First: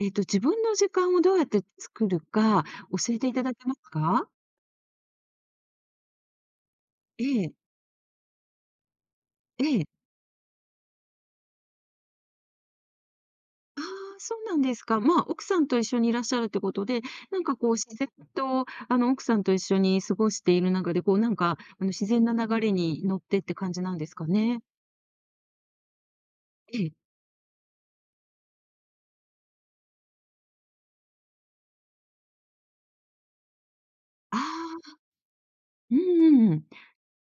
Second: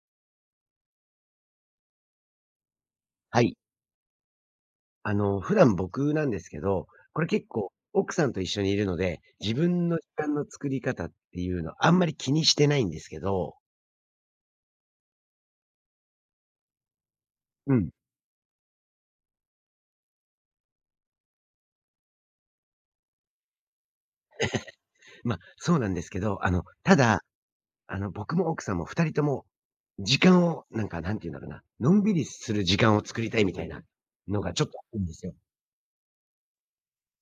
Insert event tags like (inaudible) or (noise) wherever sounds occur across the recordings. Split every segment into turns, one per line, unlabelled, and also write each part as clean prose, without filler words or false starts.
自分の時間をどうやって作るか教えてい
は
ただ
い。
けますか？
普段僕なんですけど、こ
え
れ結
え、
構奥さんと一緒にいるので、自
ええ。
分の時間の作り方っていうのあんまり気にしてないんですけど、
ああ、そうなんですか。まあ、奥さんと一緒にいらっしゃるってことで、なんかこう
うん。
自然と、奥さんと一緒に過ごしている中で、こうなんか、自然な流れに乗ってって感じなんですかね？
まあ、そうなんですけど、
ええ。
ただ、僕も奥さんも2人とも、時間をなんか、なんていうんだろうな、のんびりする時間を作りたいみたいな
あ
のがちょっとあ
あ、
るんですよ。
うんうんうん。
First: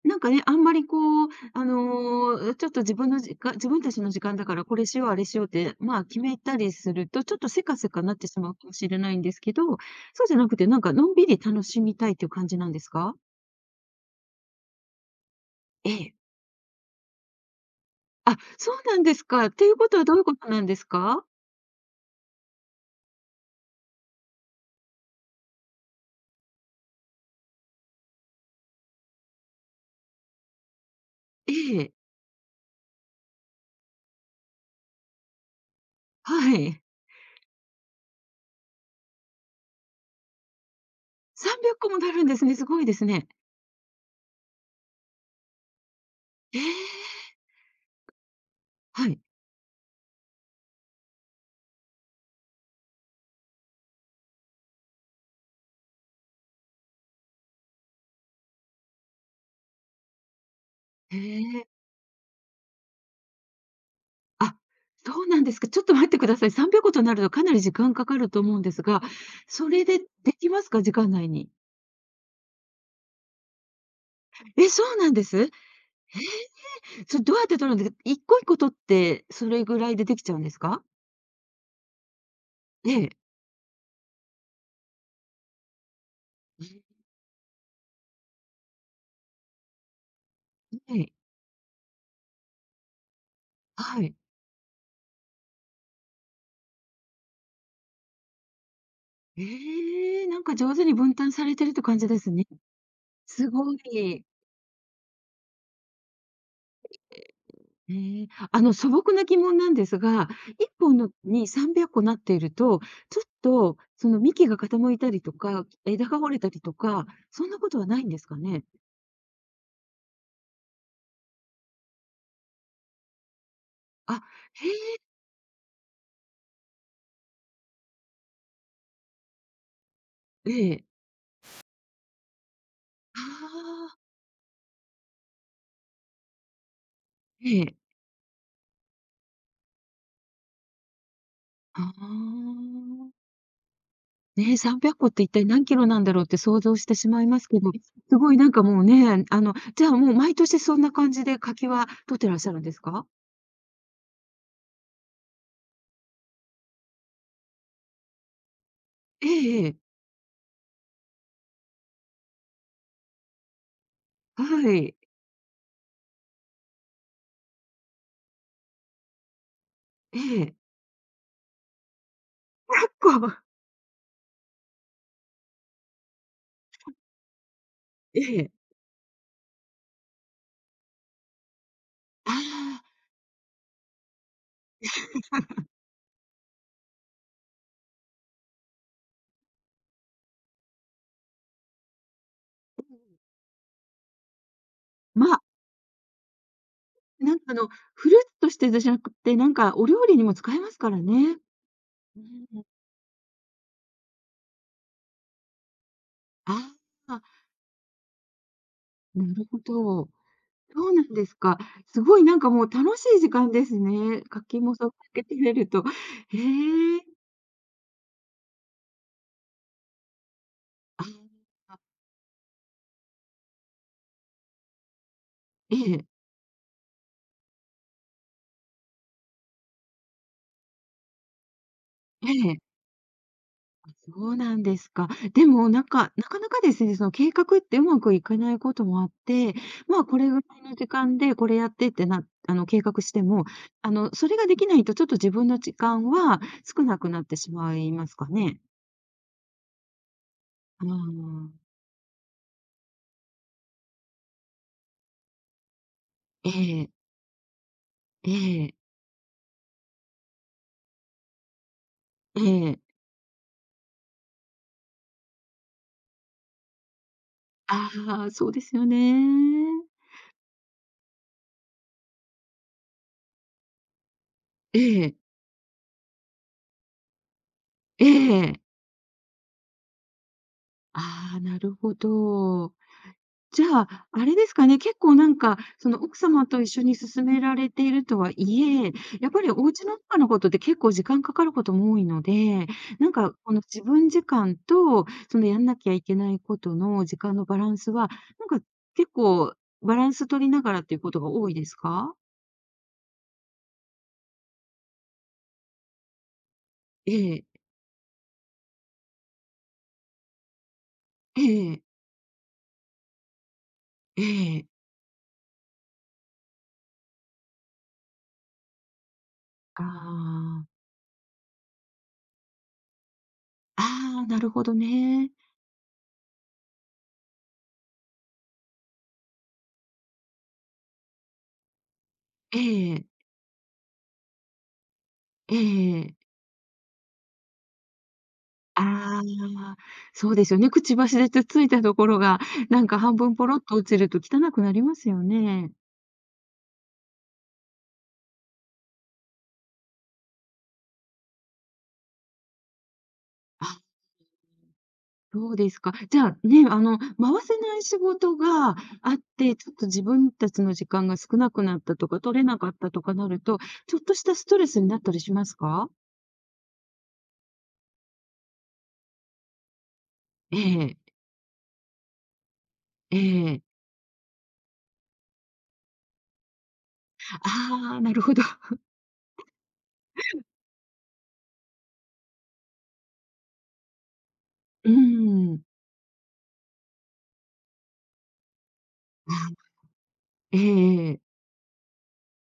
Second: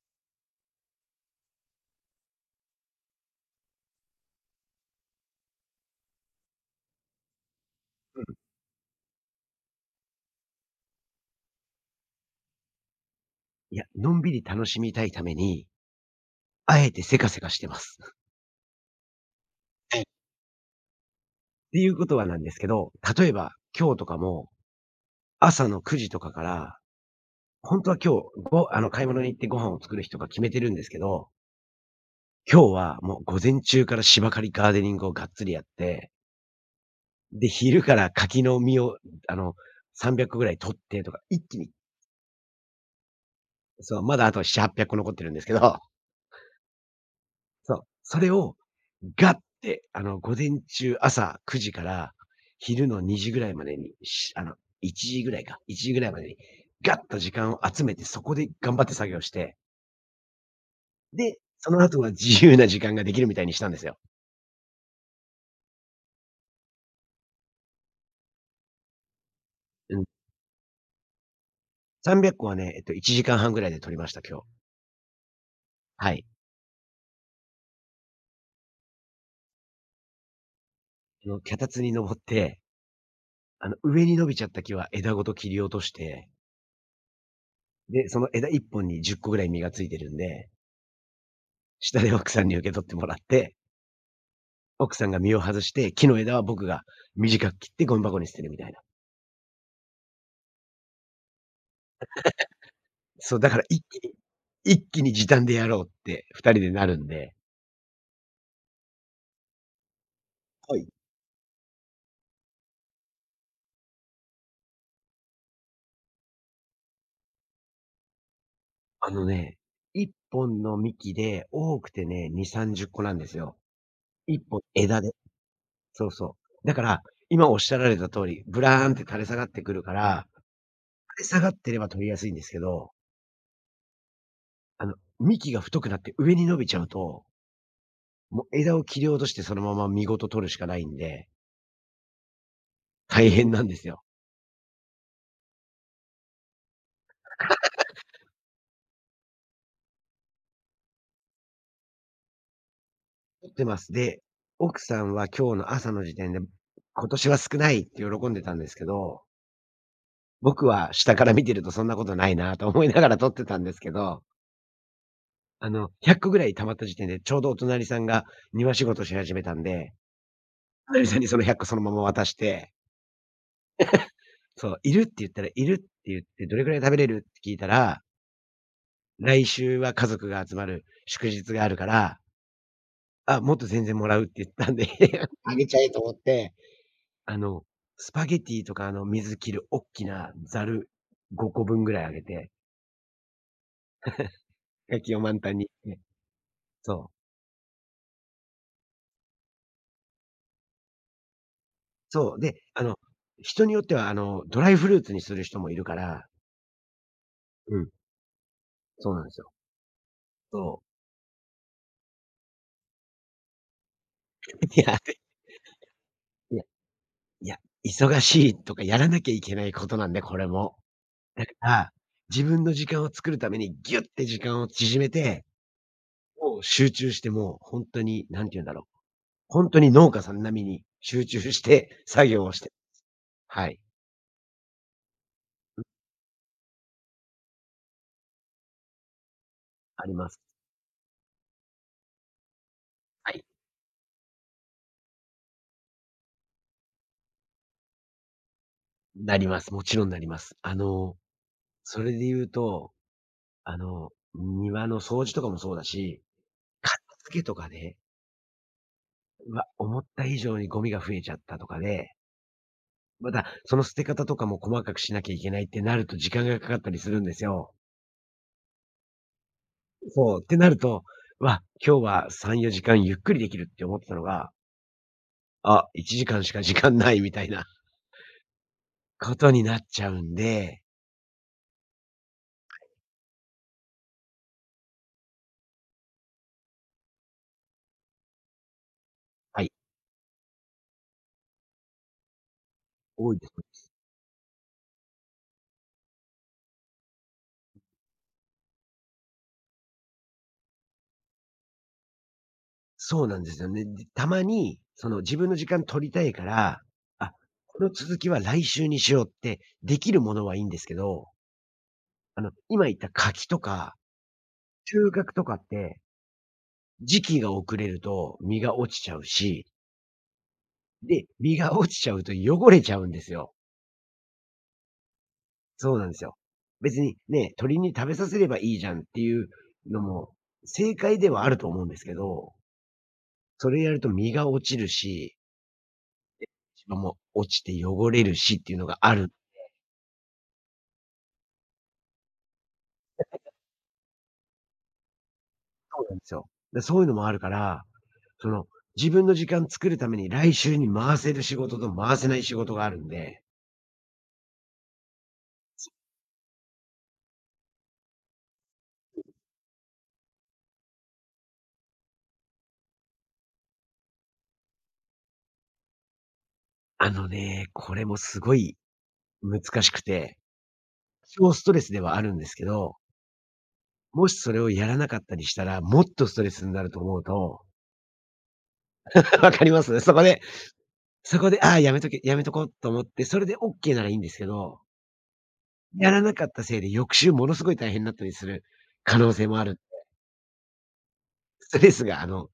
なんかね、あんまりこう、ちょっと自分たちの時間だからこれしよう、あれしようって、まあ、決めたりすると、ちょっとせかせかなっ
うん。
てしまうかもしれないんですけど、そうじゃなくて、なんかのんびり楽しみたいっていう感じなんですか？
いや、のんびり楽しみたいために、
ええ。
あえてせかせかしてます。
あ、そうなんですか。っていうことはどうい
(laughs)
うことなんですか？
っていうことはなんですけど、例えば今日とかも朝の9時とかから本当は今日、ごあの、買い物に行ってご飯を作る日とか決めてるんですけど、
ええ、
今日はもう午前中から芝刈りガーデニングをがっつりやって、
はい。
で、昼から柿の実を、あの、300個ぐらい取ってとか、一気
300
に、
個もなるんですね、すごいですね。
そう、まだあと7、800個残ってるんですけど、
ええ、
そう、それを
はい。
ガッて、午前中、朝9時から昼の2時ぐらいまでに、しあの、1時ぐらいか、1時ぐらいまでにガッと時間を集めて、そこで頑張って作業して、
え
で、その
え。
後は自由な時間ができるみたいにしたんですよ。
あ、そうなんですか。ちょっと待ってください。3 0ごとになるとかなり時間かかると思うんですが、それ
う
で
ん、
できますか？時間内に。
300個はね、1時間半ぐらいで取りました、今日。
え、そうなんです？え
はい。
それどうやって取るんですか？一個一個取って、それぐらいでできちゃうんですか？
脚立に登って、
ええ。
上に伸びちゃった木は枝ごと切り落として、で、その枝1本に10個ぐらい実がついてるんで、
ええ。
下で奥さんに受け取ってもらって、
はい。
奥さんが実を外して、木の枝は僕が短く切ってゴミ箱に捨てるみたいな。
ええ、なんか上手に分担されてるって感じですね。
そう、
す
だから
ご
一気に
い。
一気に時短でやろうって2人でなるんで、
ええ、あの素朴な疑問なんですが、1
はい。
本のに300個なっていると、ちょっとその幹が傾いたりとか、枝が折れたりとか、そんなことはないんですかね？
あのね、1本の幹で多くてね、2、30個なんですよ。
あ、
1本
へ
枝で。そうそう。だから、今おっしゃられた通り、ブラーンって垂れ下がってくるから、
えええ。
垂れ下がってれば取りやすいんですけど、
ああ、
あの、幹が太くなって上に伸びちゃうと、
ええ。
もう枝を切り落としてそのまま実ごと取るしかないんで、
ああ。
大変なんですよ。
ねえ、300個っこって一体何キロなんだろうって想像してしまいますけど、すごいなんかもうね、じゃあもう毎年そんな感じで柿は取ってらっしゃるんですか？
取ってます。で、奥さんは今日の朝の時点で、今年は少ないって喜んでたんですけど、
ええええ。
僕は下から見てるとそんなことないなと思いながら取ってたんですけど、
はい。
100個ぐらい溜まった時点でちょうどお隣さんが庭仕事し始めたんで、
ええ。
花火さんにその100個そのまま渡して、
結構
そう、いるって言ったら、いるって言って、どれくらい食べれるって聞いたら、
ええ。
来週は家族が集まる祝日があるから、
ああ。
あ、もっと全然もらうって言ったんで (laughs)、あげちゃえと思って、あの、スパゲティとか、水切るおっきなざる5個分ぐらいあげて、焼きを
ま、
満
あ
タンにね、そ
なんかフルーツとしてじゃなくて、なんかお料理にも使えますからね。
う。
うん。
そう、で、人によっては、ドライフルーツにする人もいるから、
ああ、
うん、そうなん
な
です
る
よ。
ほど。
そ
そうなんですか。すごいなんかもう楽しい時間ですね。柿も
う。い
そうか
や、
けてみると。へえ。
いやいや、忙しいとかやらなきゃいけないことなんで、これも。
あ、
だから、自分の時間を作るためにギュッて時間を縮めて、
ええ、
もう集中して、もうほんとに、何て言うんだろう、ほんとに農家さん並みに集中して作
え
業をして、
え。
はい、
そうなんですか。でも、なんか、なかなかですね、その計画ってうまくいかないこともあって、ま
あ
あ、
り
こ
ま
れ
す。
ぐらいの時間でこれやってってな計画して
はい。
も、それができないとちょっと自分の時間は少なくなってしまいますかね？
なります。もちろんなります。
あー
それで言うと、庭の掃除とかもそうだし、
ええ、
片付けとかで、
ええ、
うわ、思った以上にゴミが増えちゃったとかで
ええ。
また、その捨て方とかも細かくしなきゃいけないってなると時間がかかったりするんですよ。
ああ、そうですよね。
そう。ってなると、わ、今日は3、4時間ゆっくりできるって思ってたのが、
ええ、
あ、1時間しか時間ないみたいな
ええ。
ことになっちゃうんで、
ああ、なるほど。じゃあ、あれですかね、結構なんか、その奥様と一緒に進められているとはいえ、やっぱり
は
お
い、
家の中のことって結構時間かかることも多いので、なん
多
か
いです
この
ね。
自分時間と、そのやんなきゃいけないことの時間のバランスは、なんか結構バランス取りながらっていうことが多いですか？
そうなんですよね。で、たまに、自分の時間取りたいから、
え
あ、
え、
この続きは来週にしようってできるものはいいんですけど、
ええ、
今言った柿とか、
ええ。
収穫とかって、時期が遅れると実が落ちちゃうし
ああ、
で、実が落ちちゃうと汚れちゃうんですよ。
ああ、なるほどね。
そうなんですよ。別にね、鳥に食べさせればいいじゃんっていうのも、正解ではあると思うんですけど、
ええ、
それやると実が落ちるし、
ええ。
芝も落ちて汚れるしっていうのがあ
あ
る。
あ、そうですよね。くちばしでつついたところが、なんか半分ポロっと落ちると汚くなりますよね。
そうなんですよ。で、そういうのもあるから、その、自分の時間作るために来週に回せる仕事と回せない仕事があるんで、
あ、そうですか。じゃあ、ね、回せない仕事があって、ちょっと自分たちの時間が少なくなったとか、取れなかったとかなると、ちょっとしたストレスになったりしますか？
あのね、これもすごい難しくて、
ええ、
小ストレスではあるんですけど、
ええ。
もしそれをやらなかったりしたら、もっとストレスになると思うと、
ああ、なるほど。
(laughs) わかります？そこでそこで、ああ、やめとけやめとこうと思って、それでオッケーならいいんですけど、
うーん。
やらなかったせいで翌週ものすごい大変になったりする可能性も
あ、
ある。
ええええ。
ストレスがあの、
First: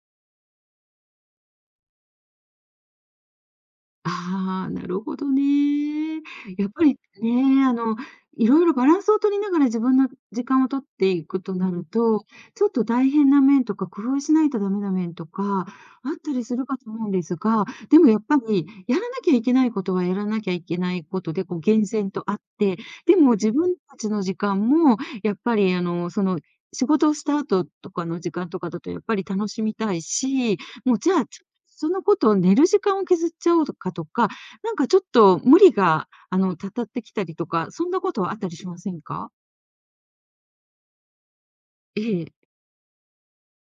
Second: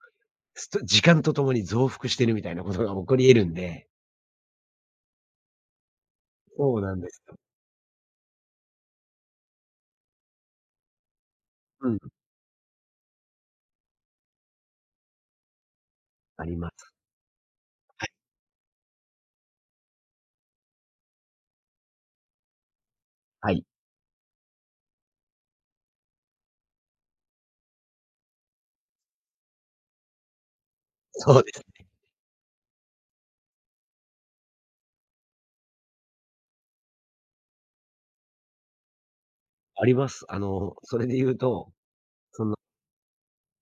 スト時間とともに増幅してるみたいなことが起こり得るんで。
ああ、なるほどね。やっ
そう
ぱ
な
り
んですよ。
ね、いろいろバランスを取りながら自分の時間を取っていくとなる
うん、
と、ちょっと大変な面とか、工夫しないとダメな面とか、あった
あ
り
り
する
ま
かと
す。
思うんですが、でもやっぱり、やらなきゃいけないことはやらなきゃいけないことで、こう、厳選とあって、でも自
はい、
分たちの時間も、やっぱり、仕事をした後とかの時間とかだとやっぱり楽しみたいし、もうじゃあ
そうです。
そのことを寝る時間を削っちゃおうとか、なんかちょっと無理が、たたってきたりとか、そんなことはあったりしませんか？
あります。それで言うと、
ええ。
その、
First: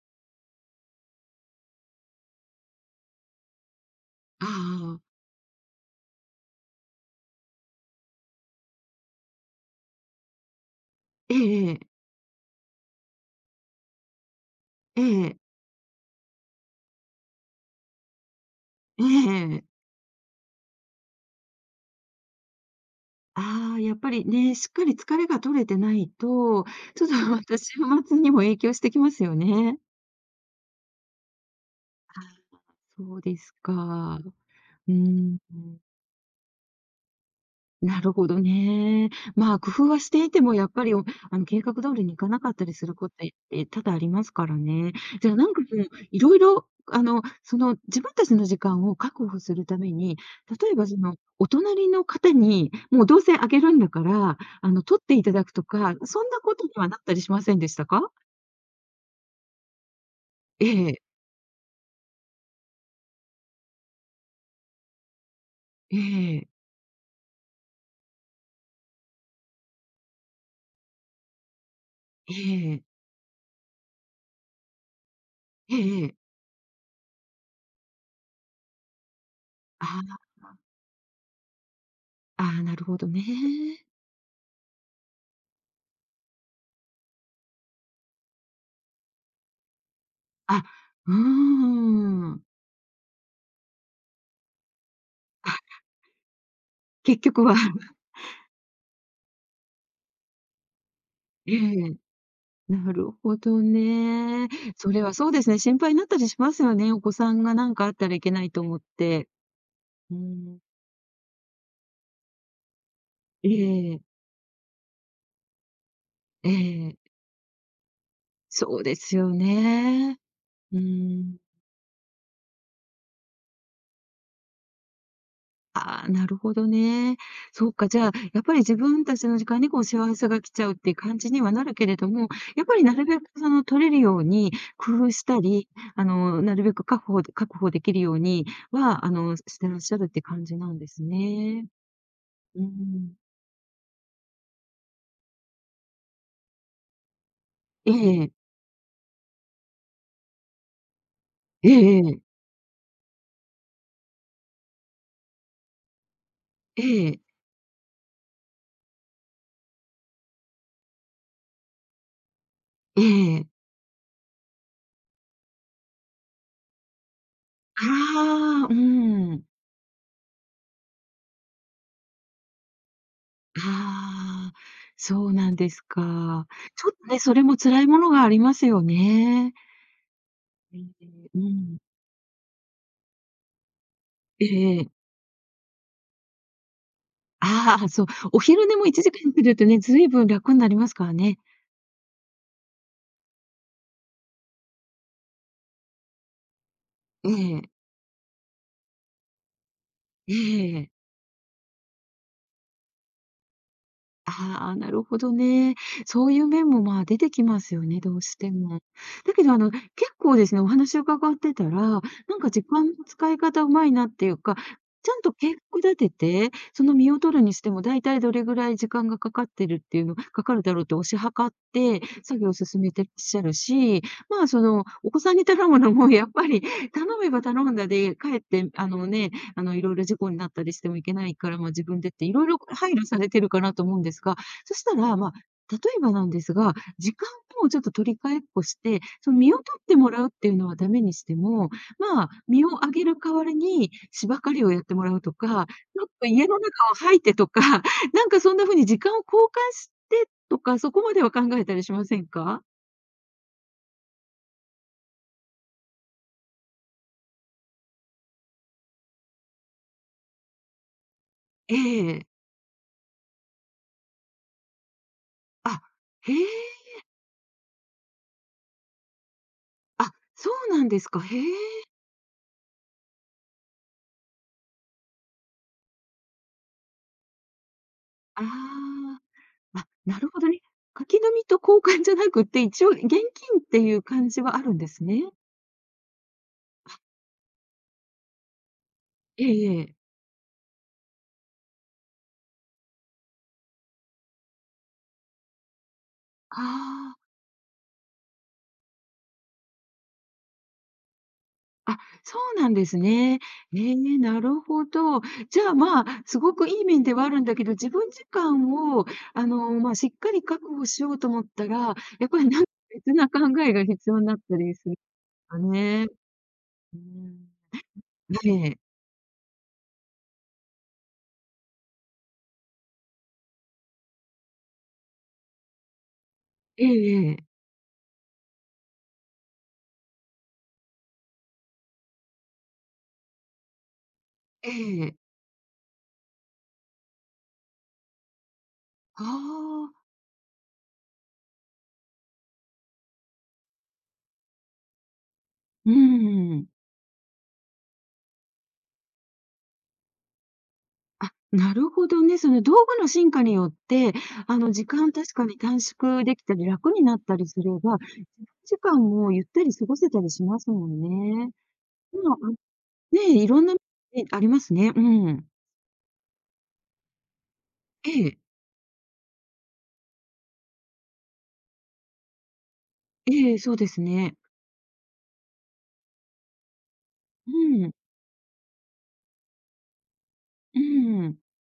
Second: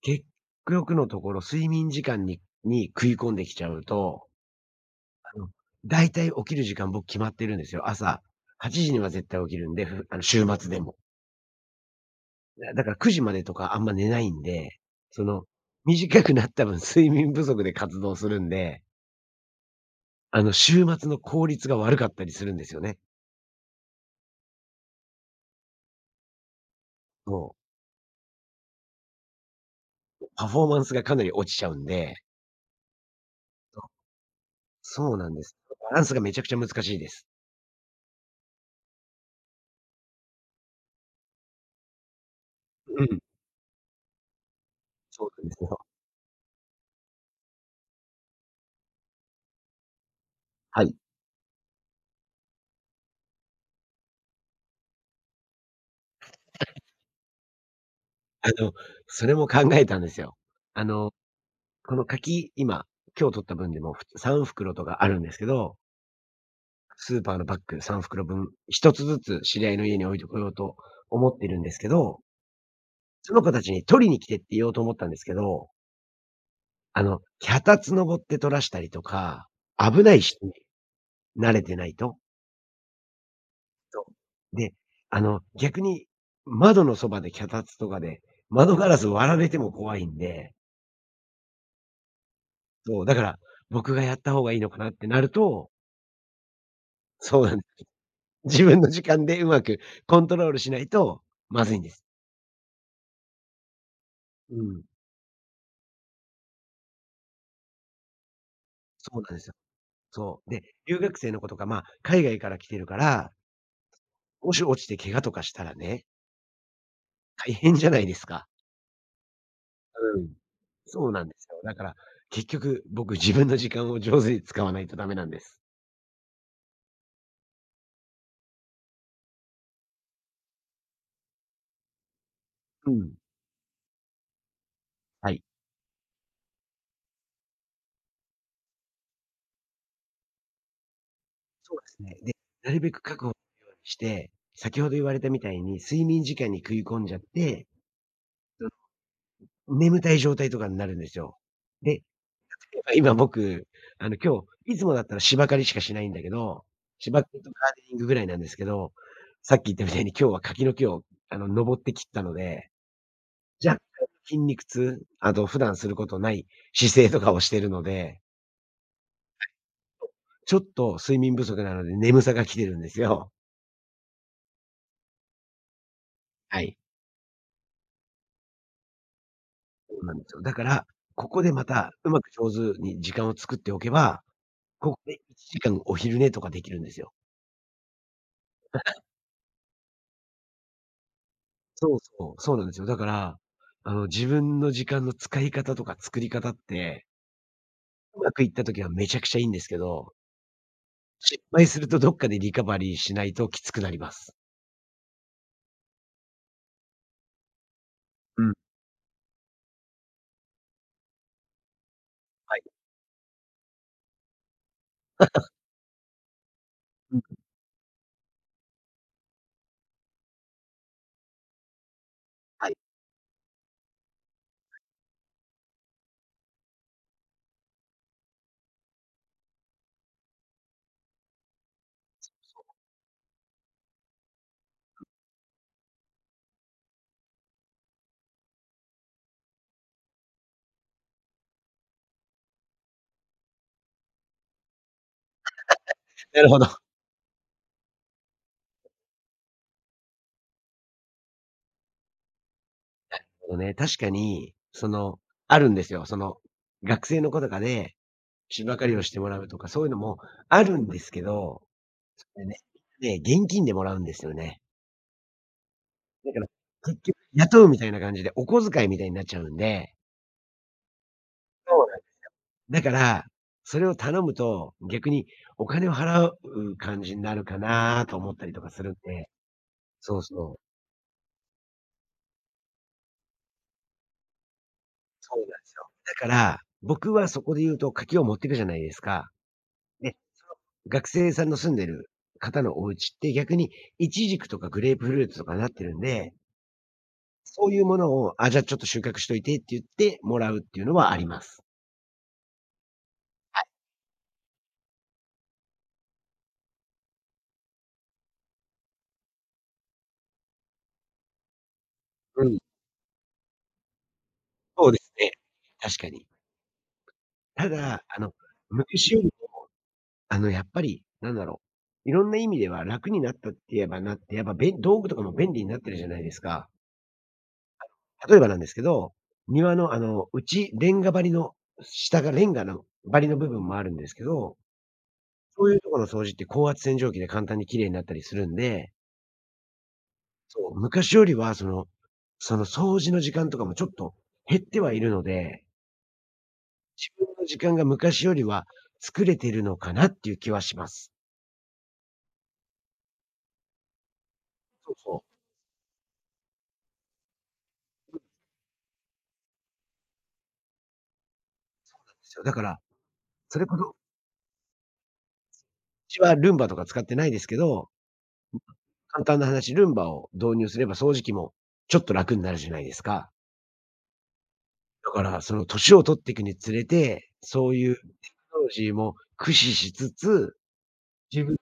結局のところ睡眠時間に食い込んできちゃうと、
ああ。
あの、だいたい起きる時間僕決まってるんですよ。朝8時には絶対起きるんで、ふあの、週末でも。
ええええ。
だから9時までとかあんま寝ないんで、
え
そ
え。
の、短くなった分睡眠不足で活動するんで、
ええええ。
週末の効率が悪かったりするんですよね。
ああ、やっぱりね、しっかり疲れが取れてないと、ちょっとま
そ
た週末にも影響してきますよね。
う。パフォーマンスがかなり落ちちゃうんで、
そうです
そう、
か。うー
そうなん
ん。
です。バランスがめちゃくちゃ難しいです。
なるほどね。まあ、工夫はしていても、やっぱり、おあの、計画通りにいかなかったりする
う
こ
ん、
とって、多々ありますからね。
そ
じ
う
ゃあ、
な
な
ん
ん
で
か
す
そ
よ。
の、いろいろ、自分たちの時間を確保するために、例え
は
ば
い。
その、お隣の方に、もうどうせあげるんだから、取っていただくとか、そんなことにはなったりしませんでしたか？
あの、それも考えたんですよ。
え
あ
え、
の、この柿、今、今日取った分でも3袋とかあるんですけど、
ええ、
スーパーのパック3袋分、一つずつ知り合いの家に置いてこようと思ってるんですけど、
ええ、ええ
その子たちに取りに来てって言おうと思ったんですけど、
ええええええ
脚立登って取らしたりとか、危な
あ
いし、慣れてないと。
あ、ああ、なるほどね。
そう。で、逆に窓のそばで脚立とかで、窓ガラス割られても怖いんで、
あ、うーん。
そう、だから僕がやった方がいいのかなってなる
あ、
と、
結
そ
局
うな
は、
んです。
(laughs)
自分の時間でうまくコントロールしないと
え
まずいんで
え。
す。
なるほどね。
うん、
それはそうですね、心配になったりしますよね。お子さんが何かあったらいけないと思っ
そう
て。
なんですよ。
う
そう。
ん。
で、留学生の子とか、まあ、海外から来てるから、
ええ、
もし落ちて怪我とかしたらね、
ええ、
大変じゃないですか。
そうですよ
う
ね。
ん。
う
そうなんで
ん。
すよ。だから、結局、僕自分の時間を上手に使わないとダメなんです。
ああ、なるほどね。そうか、じゃあ、やっぱり自分たちの時間にこうしわせが来ちゃうっていう感じにはなるけれども、やっぱり
う
なる
ん。
べくその取れるように工夫し
は
た
い。
り、なるべく確保できるようには、してらっしゃるって感じなんですね。
そうですね。で、
う
なるべく
ん。
確保するようにして、先ほど言われたみたいに睡眠時間に食い込んじゃって
ええ。
眠たい状態とかになるんですよ。
え
で、
え
例え
ええ。
ば今僕、今日、いつもだったら芝刈りしかしないんだけど、
ええ
芝刈りとガーデニングぐらいなんですけど、さっき言ったみたいに今日は柿の木を、登って切ったので、若干筋肉痛、あと普段することない姿勢とかをしてるので、
ああ、うん。
ちょっと睡眠不足なので眠さが来てるんですよ。
ああ、そうなんですか。
はい。
ちょっとね、それも辛いものがありますよね。
そうなんですよ。だか
え
ら、こ
え、う
こでま
ん。
たうまく上手に時間を作っておけば、
え
ここ
え
で1時間お昼寝とかできるんですよ。
ああ、そう、お昼寝も1時間するとね、ずいぶん楽になりますからね。
そうそう、そうなんですよ。だから、自分の時間の使い方とか作り方って、
ええ、
うまくいった時はめちゃくちゃいいんですけど、
ええ
失敗するとどっかでリカバリーしないときつくなります。
ああ、なるほどね。そういう面も、まあ、出てきますよね、どうし
う
て
ん。
も。だけど、結構ですね、お話を伺ってたら、なんか
は
時
い。
間の使い方うまいなっていうか、ちゃんと計画立てて、その身
う
を
ん。
取るにしても、だいたいどれぐらい時間がかかってるっていうの、かかるだろうって推し量って、作業を
はい。
進めてらっしゃるし、まあ、その、お子さんに頼むのも、やっぱり、頼めば頼んだで、かえって、あのね、いろいろ事故になったりしてもいけないから、まあ、自分でっていろいろ配慮されてるかなと思うんですが、そしたら、まあ、例えばなんですが、時間をちょっと取り替えっこして、その身を取ってもらうっていうのはダメにしても、まあ、身をあげる代わりに芝刈りをやってもらうとか、ちょっと
(laughs) な
家
る
の
ほど。(laughs) そ
中を掃いてとか、(laughs) なんかそんな風に時間を交換してとか、そこまでは考えたりしませんか？
うね、確かに、あるんですよ。その、学生の子とかで、芝刈りをしてもらうとか、そういうのもあるんですけど、
ええ。
でね、現金でもらうんですよね。
あ、
だ
へ
から、
え。
結局雇うみたいな感じで、お小遣いみたいになっちゃうんで。
あ、そうなんですか。へえ。
だから、それを頼むと、逆にお金を払う感じになるかなと思っ
あ
たりとかするん
あ
で。
ー。あ、
そ
な
う
るほど
そ
ね。
う。
書き留みと交換じゃなくって、一応現金っていう感じはあるんですね。
そうなんですよ。だから、僕はそこで言うと柿を持ってくじゃないですか。
ええええ。
で、学生さんの住んでる方のお家って逆にイチジクとかグレープフルーツとかなってるんで、
あ
そういうものを、あ、じゃあちょっと収穫しといてって言ってもらうっていうのはあります。
あ、あ、そうなんですね。ええ、なるほど。じゃあ、まあ、すごくいい面ではあるんだけど、自分時間を、まあ、しっかり確保しようと思ったら、やっぱ
う
り
ん、
なんか別な考えが必要になったり
そ
す
う
る
ですね。
か
確
ね。
かに。
うーん。
ただ、
ええ。
昔よりやっぱり、なんだろう。いろんな意味では楽になったって言えばなって、やっぱべ道具とかも便利になってるじゃないですか。
ええええ。
例えばなんですけど、庭のうち、レンガ張りの、下がレンガの張りの部分もあるんですけど、
ええ。
そういうところの掃除って高圧洗浄機で簡単に綺麗になったりするんで、
ああ、
そう、昔よりはその、掃除の時間とかもちょっと減ってはいるので、
うーん。
自分の時間が昔よりは作れてるのかなっていう気はします。
あ、なるほどね。その道具の進化によって、時
そう
間
そ
確
う。
かに短縮できたり楽になったりすれば、時間もゆったり過ごせたりしますもんね。
なんで
まあ、
すよ。だ
あ
から、
ね、い
そ
ろ
れ
んな、
こ
ね、
そ
ありますね。うん。
ちはルンバとか使ってないですけど、
ええ、
簡単な話、ルンバを導入すれば掃除機もちょっと楽になるじゃないですか。
ええ、そうですね。
だから、その年を取っていくにつれて、
う
そうい
ん、
うテクノロジーも駆使しつつ、
うん。
自分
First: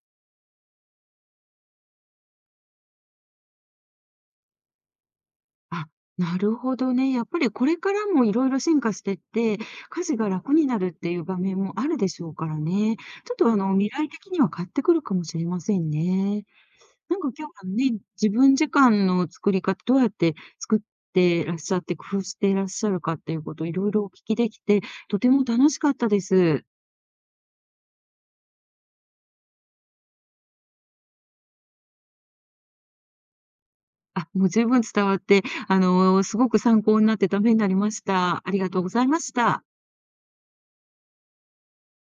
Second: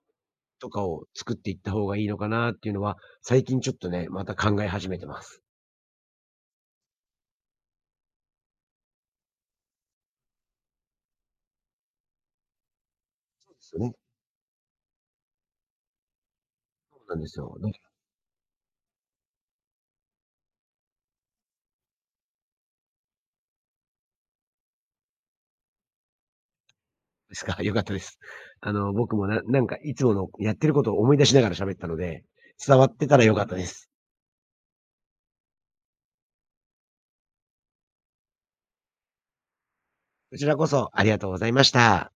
とかを作っていった方がいいのかなっていうのは、最近ちょっとね、また考え始めてます。
あ、なるほどね。やっぱりこれからもいろいろ進化してって、家事が楽になるっていう場面もあるでしょうからね。ちょっ
そ
と
うですよ
未
ね。
来的には変わってくるかもしれませんね。
そうな
なん
んで
か
す
今
よ。
日
どう
はね、自分時間の作り方、どうやって作ってらっしゃって、工夫していらっしゃるかっていうこと、をいろいろお聞きできて、とても楽しかったです。
ですか？(laughs) 良かったです。僕もなんかいつものやってることを思い出しながら喋ったので、伝わってたら良かったです。
あ、もう十分伝わって、すごく参考になってためになりました。ありがとうございました。
こちらこそありがとうございました。